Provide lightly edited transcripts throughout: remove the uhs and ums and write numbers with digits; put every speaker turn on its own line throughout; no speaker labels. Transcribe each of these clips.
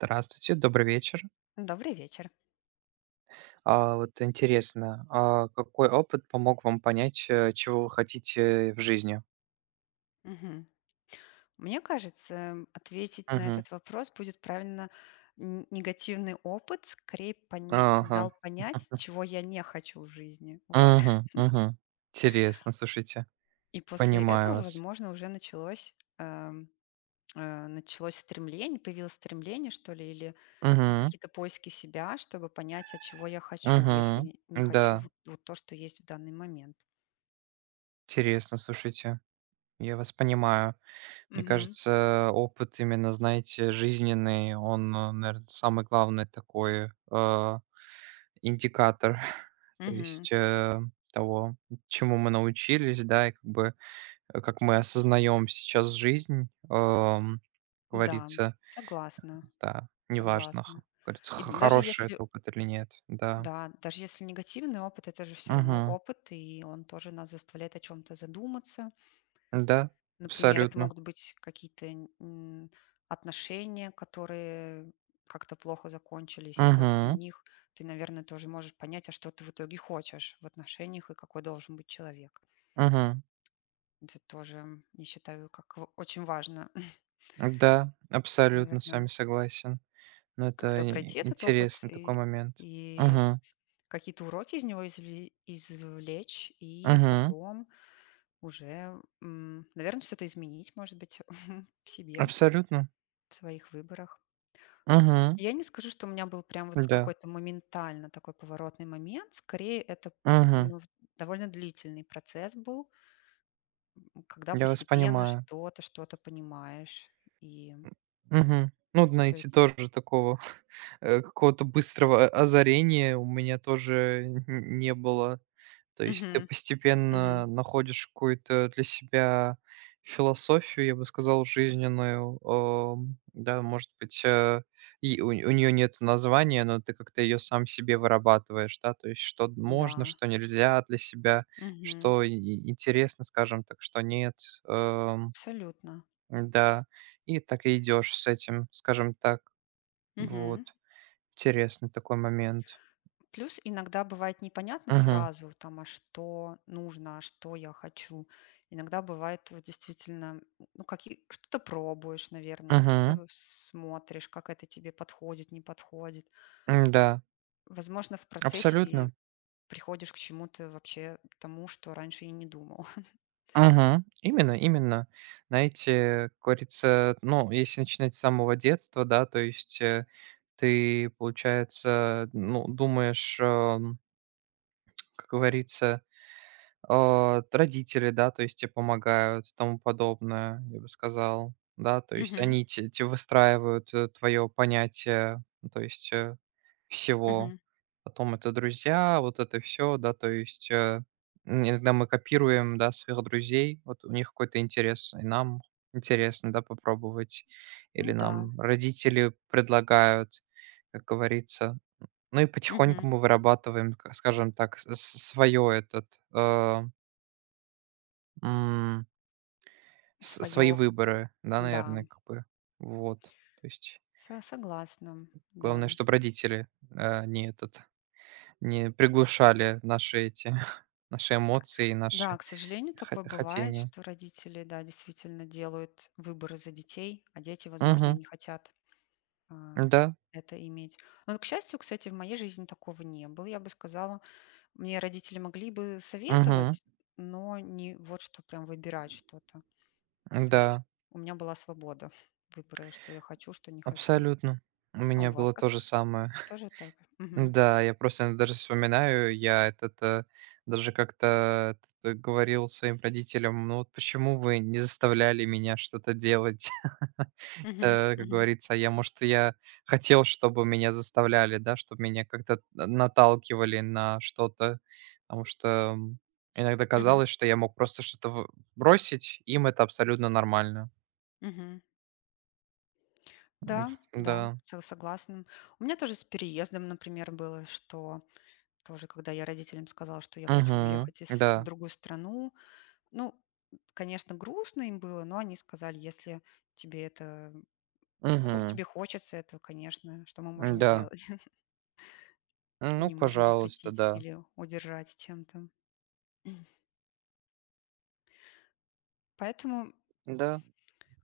Здравствуйте, добрый вечер.
Добрый вечер.
А, вот интересно, а какой опыт помог вам понять, чего вы хотите в жизни?
Мгм. Мне кажется, ответить на
Мгм.
этот вопрос будет правильно. Негативный опыт скорее
Ага.
дал понять, чего я не хочу в жизни. Вот.
Мгм, мгм. Интересно, слушайте.
И после
Понимаю
этого,
вас.
возможно, уже эм, началось стремление, появилось стремление, что ли, или
Мгм,
какие-то поиски себя, чтобы понять, а чего я хочу, если
мгм.
не хочу
Да,
вот то, что есть в данный момент.
интересно, слушайте. Я вас понимаю. Мне
Мгм.
кажется, опыт именно, знаете, жизненный, он, наверное, самый главный такой, индикатор, то
Мгм.
есть, того, чему мы научились, да, и как бы, как мы осознаем сейчас жизнь, как
Да,
говорится,
согласна.
да, неважно, х
Согласна.
как говорится,
И
х
даже
хороший
если
это опыт или нет, да.
да, даже если негативный опыт, это же все равно
Мгм.
опыт, и он тоже нас заставляет о чем то задуматься.
Да,
Например, это
абсолютно.
могут быть какие-то, м, отношения, которые как-то плохо закончились, и после
Угу,
них ты, наверное, тоже можешь понять, а что ты в итоге хочешь в отношениях и какой должен быть человек.
угу.
Это тоже, я считаю, как в очень важно,
Да, абсолютно с
наверное,
вами согласен. Ну, это
как-то
и
пройти этот опыт
интересный такой
и
момент.
и
Мгм,
Какие-то уроки из него извлечь и
мгм.
потом уже, наверное, что-то изменить, может быть, в себе,
Абсолютно.
в своих выборах.
Мгм.
Я не скажу, что у меня был прям вот
Да.
какой-то моментально такой поворотный момент. Скорее, это,
Мгм.
ну, в довольно длительный процесс был, когда
Я вас
постепенно
понимаю.
что-то понимаешь. И,
Мгм. Ну,
то
идти
есть.
тоже такого, какого-то быстрого озарения у меня тоже не было. То есть ты
Мгм,
постепенно
мгм.
находишь какую-то для себя философию, я бы сказал, жизненную. Да, может быть, и у нее нет названия, но ты как-то ее сам себе вырабатываешь, да, то есть что можно,
Да.
что нельзя для себя,
Мгм.
что и интересно, скажем так, что нет. Ам,
Абсолютно.
да, и так и идёшь с этим, скажем так.
Мгм.
Вот. Интересный такой момент.
Плюс иногда бывает непонятно
Мгм,
сразу, там, а что нужно, а что я хочу. Иногда бывает вот действительно, ну, что-то пробуешь, наверное,
мгм.
что-то смотришь, как это тебе подходит, не подходит.
М-да,
Возможно, в процессе
абсолютно.
приходишь к чему-то вообще тому, что раньше и не думал.
Мгм. Именно, именно. Знаете, как говорится, ну, если начинать с самого детства, да, то есть, ты, получается, ну, думаешь, как говорится. А, родители, да, то есть те помогают, и тому подобное, я бы сказал. Да, то есть
Мгм.
они те выстраивают, твое понятие, ну, то есть, всего.
Мгм.
Потом это друзья, вот это все, да, то есть, иногда мы копируем, да, своих друзей. Вот у них какой-то интерес, и нам интересно, да, попробовать. Или
Ну да,
нам родители предлагают, как говорится. Ну и потихоньку мы вырабатываем, к скажем так, свое этот, э М, с свои
свое,
выборы, да,
да,
наверное, как бы. Вот. То есть
согласна, да.
главное, чтоб родители, э, не этот, не приглушали наши эмоции и
Да,
наши
к сожалению,
хо
такое бывает,
хотения.
что родители, да, действительно делают выборы за детей, а дети, возможно, и
Мгм.
не хотят а,
Да.
это иметь. Но, к счастью, кстати, в моей жизни такого не было. Я бы сказала, мне родители могли бы
Мгм.
советовать, но не вот что прям выбирать что-то. То есть
Да,
у меня была свобода выбора, что я хочу, что не хочу.
абсолютно. У
А у
меня
вас
было то же
как?
самое.
Тоже так? Мгм.
Да, я просто даже вспоминаю, даже как-то говорил своим родителям, ну вот почему вы не заставляли меня что-то делать?
Мгм.
Как
Мгм.
говорится, может, я хотел, чтобы меня заставляли, да, чтобы меня как-то наталкивали на что-то, потому что м, иногда
Мгм.
казалось, что я мог просто что-то бросить, им это абсолютно нормально.
Мгм.
М,
Да, да,
Да.
согласна. У меня тоже с переездом, например, было, что тоже, когда я родителям сказала, что я хочу
Угу.
уехать в
Да.
другую страну, ну, конечно, грустно им было, но они сказали, если тебе это
Угу.
тебе хочется этого, конечно, что мы можем
Да.
сделать?
Ну,
Не можем
пожалуйста,
запретить
да.
или удержать чем-то. Поэтому,
Да,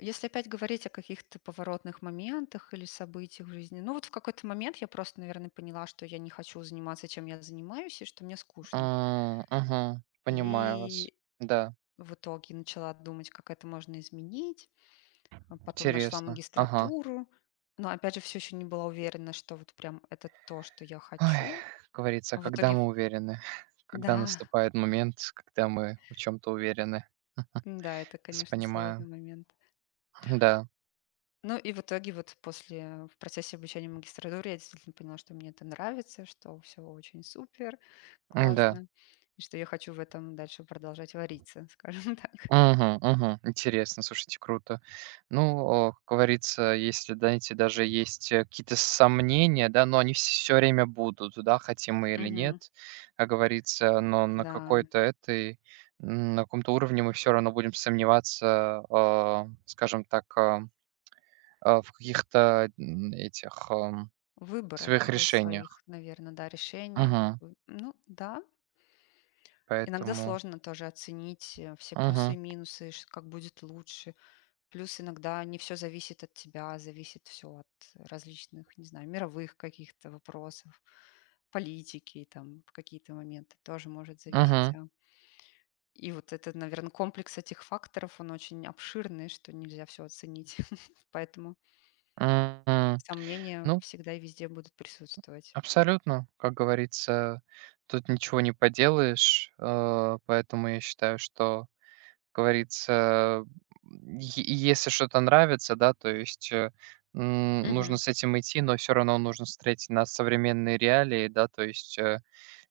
если опять говорить о каких-то поворотных моментах или событиях в жизни, ну вот в какой-то момент я просто, наверное, поняла, что я не хочу заниматься, чем я занимаюсь, и что мне скучно.
а, ага, понимаю вас.
И
Да,
в итоге начала думать, как это можно изменить. А потом нашла
интересно. Ага.
магистратуру. Но опять же, все еще не была уверена, что вот прям это то, что я
Ой,
хочу.
как говорится,
А в
когда
итоге,
мы уверены, когда
да,
наступает момент, когда мы в чем-то уверены.
да, это,
С
конечно, сложный
понимаю.
момент.
Да,
Ну и в итоге вот после, в процессе обучения в магистратуре я действительно поняла, что мне это нравится, что все очень супер,
да.
классно, и что я хочу в этом дальше продолжать вариться, скажем так.
Мгм, мгм. Интересно, слушайте, круто. Ну, как говорится, если, знаете, даже есть какие-то сомнения, да, но они все время будут, да, хотим мы или нет,
Мгм.
как говорится, но на
Да,
какой-то этой, на каком-то уровне мы все равно будем сомневаться, скажем так, в каких-то этих своих
выборах, своих,
решениях.
наверное, да, решениях.
Мгм.
Ну да, иногда
Поэтому.
сложно тоже оценить, все плюсы и
Мгм,
минусы, ш как будет лучше. Плюс иногда не все зависит от тебя, зависит все от различных, не знаю, мировых каких-то вопросов, политики, там в какие-то моменты тоже может зависеть,
мгм.
а. И вот это, наверное, комплекс этих факторов, он очень обширный, что нельзя все оценить. Поэтому
М. М.
сомнения
Ну,
всегда и везде будут присутствовать.
абсолютно, как говорится, тут ничего не поделаешь, поэтому я считаю, что, как говорится, м, е если что-то нравится, да, то есть, нужно
Мгм,
с этим идти, но все равно нужно встретить на современные реалии, да, то есть,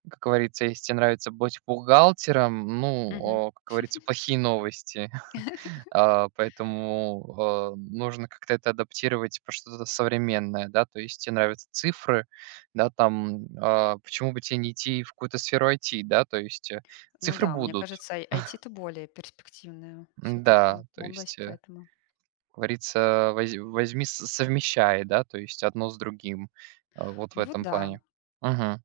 как говорится, если те нравится быть бухгалтером, ну,
мгм.
как говорится, плохие новости. А, поэтому, нужно как-то это адаптировать под что-то современное, да. То есть тебе нравятся цифры, да, там, почему бы тебе не идти в какую-то сферу IT, да, то есть,
Ну
цифры
да, мне
будут.
кажется, ай IT-то более перспективная все таки
Да, то
область,
есть,
поэтому.
как говорится, возьми, с совмещай, да, то есть одно с другим. А, вот в
Ну вот
этом
да,
плане. Мгм.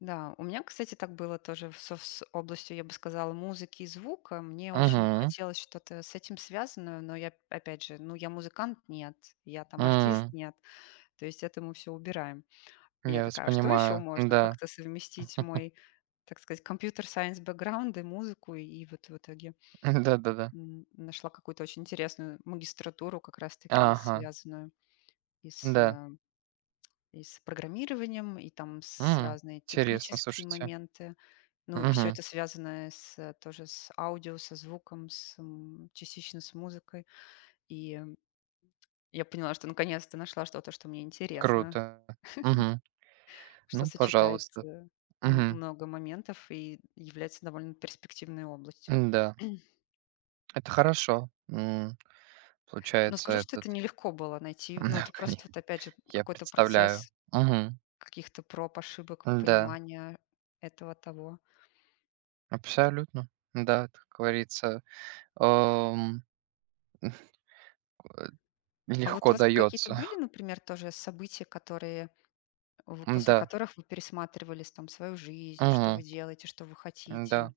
да. У меня, кстати, так было тоже в со с областью, я бы сказала, музыки и звука. Мне очень
Угу.
хотелось что-то с этим связанное, но я, опять же, ну, я музыкант- нет, я там артист-
М.
нет. То есть это мы всё убираем. И я
Я вас
такая: «А что еще
понимаю.
можно
Да.
как-то совместить мой, так сказать, computer science бэкграунд и музыку?» И вот в итоге,
Да-да-да.
нашла какую-то очень интересную магистратуру, как раз таки
Ага.
связанную. И с,
Да.
э, и с программированием, и там с
М.
разные
Интересно,
технические
слушайте.
моменты. Ну, и все
Мгм.
это связано тоже с аудио, со звуком, частично с музыкой. И, э, я поняла, что наконец-то нашла что-то, что мне интересно,
Круто. Мгм.
что
Ну,
сочетает,
пожалуйста.
э, м
Мгм.
много моментов и является довольно перспективной областью.
Да, это хорошо.
Но
Получается,
скажу, что
этот
это нелегко было найти, но
Да,
это
коне
просто вот опять же
я
какой-то
представляю.
процесс
Мгм.
каких-то проб, ошибок,
Да,
понимания этого, того.
абсолютно. Да, как говорится, ам,
А вот у
легко
вас какие-то
дается.
были, например, тоже события, которые вы после
Да.
которых вы пересматривали там свою жизнь, что вы
Мгм.
делаете, что вы хотите?
Да.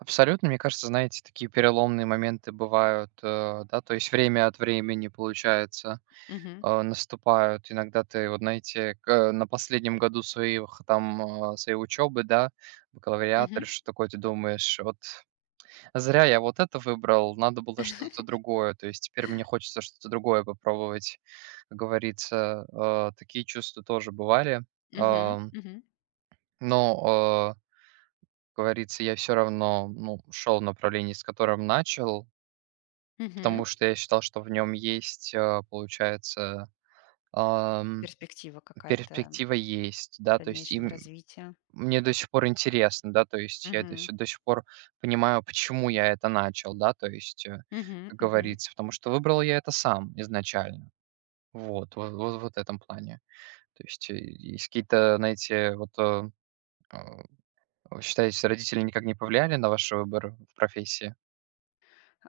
Абсолютно, мне кажется, знаете, такие переломные моменты бывают, да, то есть время от времени, получается.
Мгм.
Наступают. Иногда ты, вот знаете, на последнем году своих там, своей учебы, да, бакалавриат или
Мгм.
что такое, ты думаешь, вот зря я вот это выбрал, надо было что-то другое, то есть теперь мне хочется что-то другое попробовать, как говорится. Такие чувства тоже бывали.
Мгм.
Ам,
Мгм.
но, как говорится, я все равно, ну, шел в направлении, с которым начал,
Мгм.
потому что я считал, что в нем есть, получается.
Перспектива какая-то
Перспектива есть, да, то есть, и
дальнейшего развития.
мне до сих пор интересно, да, то есть я это
Мгм.
всё до сих пор понимаю, почему я это начал, да, то есть,
Мгм.
как
Мгм.
говорится, потому что выбрал я это сам изначально. Вот во во вот в этом плане. То есть, есть какие-то, знаете, вот, считаете, родители никак не повлияли на ваш выбор в профессии?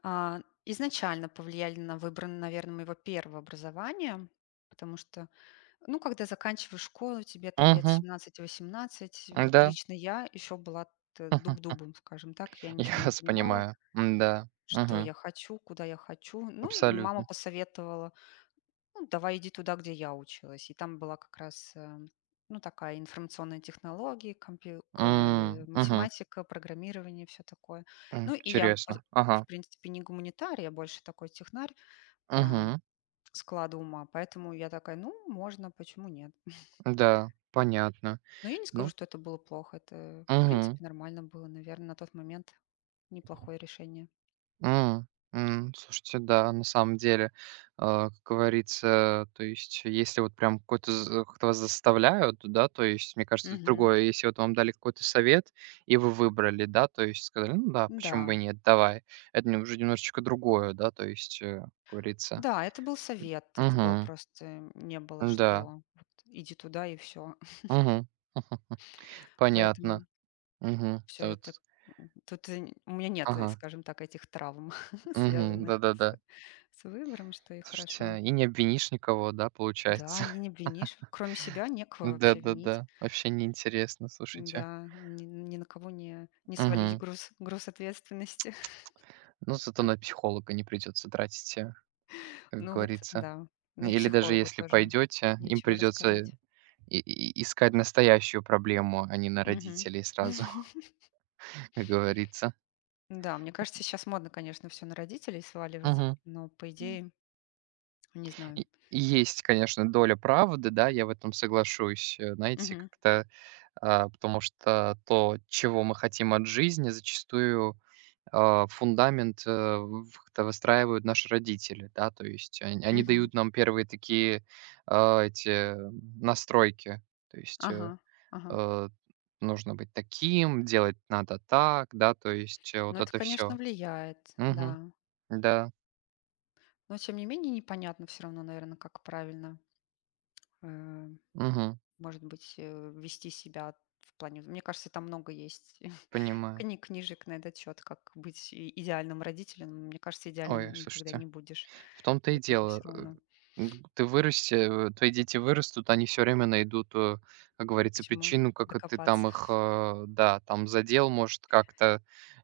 Изначально повлияли на выбор, наверное, моего первого образования, потому что. Ну, когда заканчиваешь школу, тебе там лет
Мгм.
17-18. Вот
Да.
лично я еще была
Мгм.
дуб-дубом, скажем так, я
Я
ничего не
вас
понимала,
понимаю. Да.
что
Мгм.
я хочу, куда я хочу. Ну, и мама
Абсолютно.
посоветовала, ну, давай иди туда, где я училась. И там была как раз, ну, такая информационная технология,
М. Мгм.
математика, программирование, все такое.
М.
Ну, и я,
Интересно.
в
Ага.
принципе, не гуманитарий, я больше такой технарь по
Мгм.
складу ума, поэтому я такая, ну, можно, почему нет.
Да, понятно.
Но я не скажу,
Ну,
что это было плохо. Это, в
мгм,
принципе, нормально было, наверное, на тот момент. Неплохое решение.
м, м. Слушайте, да, на самом деле, как говорится, то есть, если вот прям какой-то как-то вас заставляют, да, то есть, мне кажется, это
Мгм.
другое. Если вот вам дали какой-то совет, и вы выбрали, да, то есть сказали: "Ну да, почему бы и
Да.
нет, давай". Это не уже немножечко другое, да, то есть, как говорится.
Да, это был совет. Это было
Угу.
просто не было,
Да.
что вот иди туда и все.
Угу.
Поэтому
Понятно. Угу.
все
Да вот.
это тут и у меня нет,
Ага.
скажем так, этих травм,
Угу.
связанных
Да-да-да.
с выбором, что и хорошо.
Слушайте, и не обвинишь никого, да,
Да,
получается?
и не обвинишь. Кроме себя некого вообще винить.
Да-да-да, вообще неинтересно, слушайте.
Да, ни на кого не свалить
Мгм.
груз ответственности.
Ну, зато на психолога не придется тратить, как
Ну вот,
говорится.
да. Да и
Или даже
психологу
если
тоже
пойдете, им
нечего
придется
рассказать.
и искать настоящую проблему, а не на
Мгм.
родителей сразу, как говорится.
Да, мне кажется, сейчас модно, конечно, все на родителей сваливать,
Мгм.
но по идее, не знаю.
И есть, конечно, доля правды, да, я в этом соглашусь, знаете,
Мгм,
как-то, потому что то, чего мы хотим от жизни, зачастую фундамент, э, в как-то выстраивают наши родители, да, то есть они
мгм.
дают нам первые такие, настройки. То есть,
Ага, ага.
э, нужно быть таким, делать надо так, да, то есть,
Но
вот
это,
это
конечно,
все.
влияет, да.
Да.
Но тем не менее непонятно все равно, наверное, как правильно, э,
Мгм.
может быть, вести себя в плане. Мне кажется, там много есть
Понимаю.
книг, книжек на этот счет, как быть и идеальным родителем. Мне кажется,
Ой,
идеальным никогда
слушайте.
не будешь
В том-то
в
и
итоге
дело.
все равно.
М, ты вырасти Твои дети вырастут, они все время найдут, как
К
говорится,
чему
причину, как и ты
докопаться.
там их, да, там задел, может, как-то,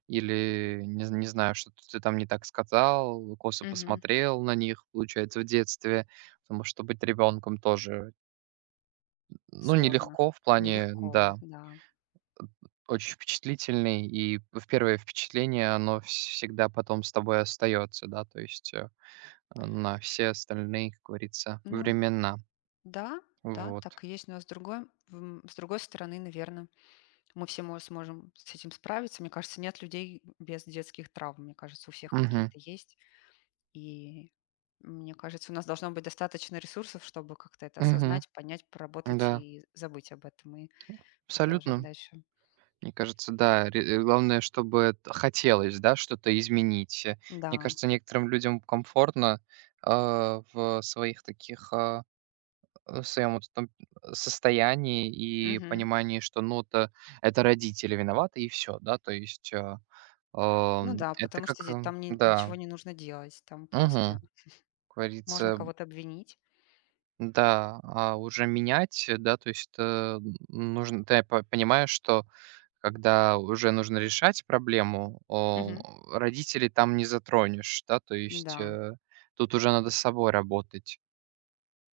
или не знаю, что ты там не так сказал, косо
Мгм.
посмотрел на них, получается, в детстве. Потому что быть ребенком тоже, ну,
Сложно,
нелегко в плане,
нелегко,
да,
да.
очень впечатлительный, и в первое впечатление, оно всегда потом с тобой остается, да, то есть, на все остальные, как говорится,
Ну
времена.
да, да,
Вот.
так и есть, но с другой стороны, наверное, мы все сможем с этим справиться. Мне кажется, нет людей без детских травм. Мне кажется, у всех
Мгм.
какие-то есть. И мне кажется, у нас должно быть достаточно ресурсов, чтобы как-то это
Мгм.
осознать, понять, проработать
Да,
и забыть об этом и продолжать
абсолютно.
дальше.
Мне кажется, да, главное, чтобы это хотелось, да, что-то изменить. Мне
Да.
кажется, некоторым людям комфортно, э, в своих таких, в своем вот этом состоянии и
Мгм.
понимании, что, ну, то это родители виноваты, и все, да, то есть,
Ну да,
это
потому что
как,
там
да,
ничего не нужно делать, там просто
угу,
можно
говорится.
кого-то обвинить.
Да, а уже менять, да, то есть, нужно, да, Я по понимаешь, что когда уже нужно решать проблему,
Мгм.
родителей там не затронешь, да, то есть,
Да,
тут уже надо с собой работать.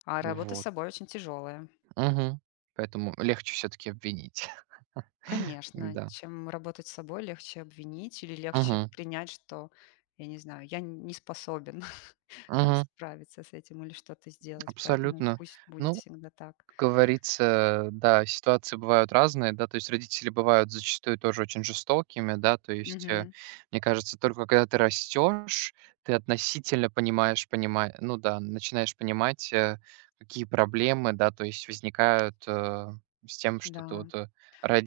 а работа с
Вот.
собой очень тяжелая.
Мгм. Поэтому легче все таки обвинить.
Конечно,
Да.
чем работать с собой, легче обвинить или легче
Мгм.
принять, что, я не знаю, я не способен там
Мгм.
справиться с этим или что-то сделать, поэтому
Абсолютно.
пусть будет
Ну,
всегда так.
как говорится, да, ситуации бывают разные, да, то есть родители бывают зачастую тоже очень жестокими, да, то есть,
Мгм.
мне кажется, только когда ты растешь, ты относительно понимаешь, понима ну да, начинаешь понимать, какие проблемы, да, то есть возникают, с тем, что ты
Да.
вот,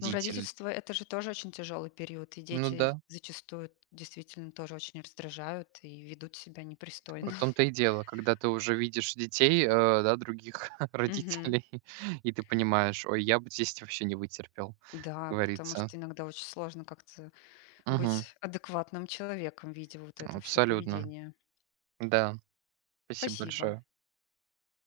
Ну, родительство- это же тоже очень тяжелый период, и
Ну да,
дети зачастую действительно тоже очень раздражают и ведут себя непристойно.
в том-то и дело, когда ты уже видишь детей, да, других
Мгм.
родителей, и ты понимаешь: "Ой, я бы здесь вообще не вытерпел", как
Да, потому
говорится.
что иногда очень сложно как-то быть адекватным человеком, видя вот это все
Абсолютно.
поведение.
Да. Спасибо
Спасибо.
большое.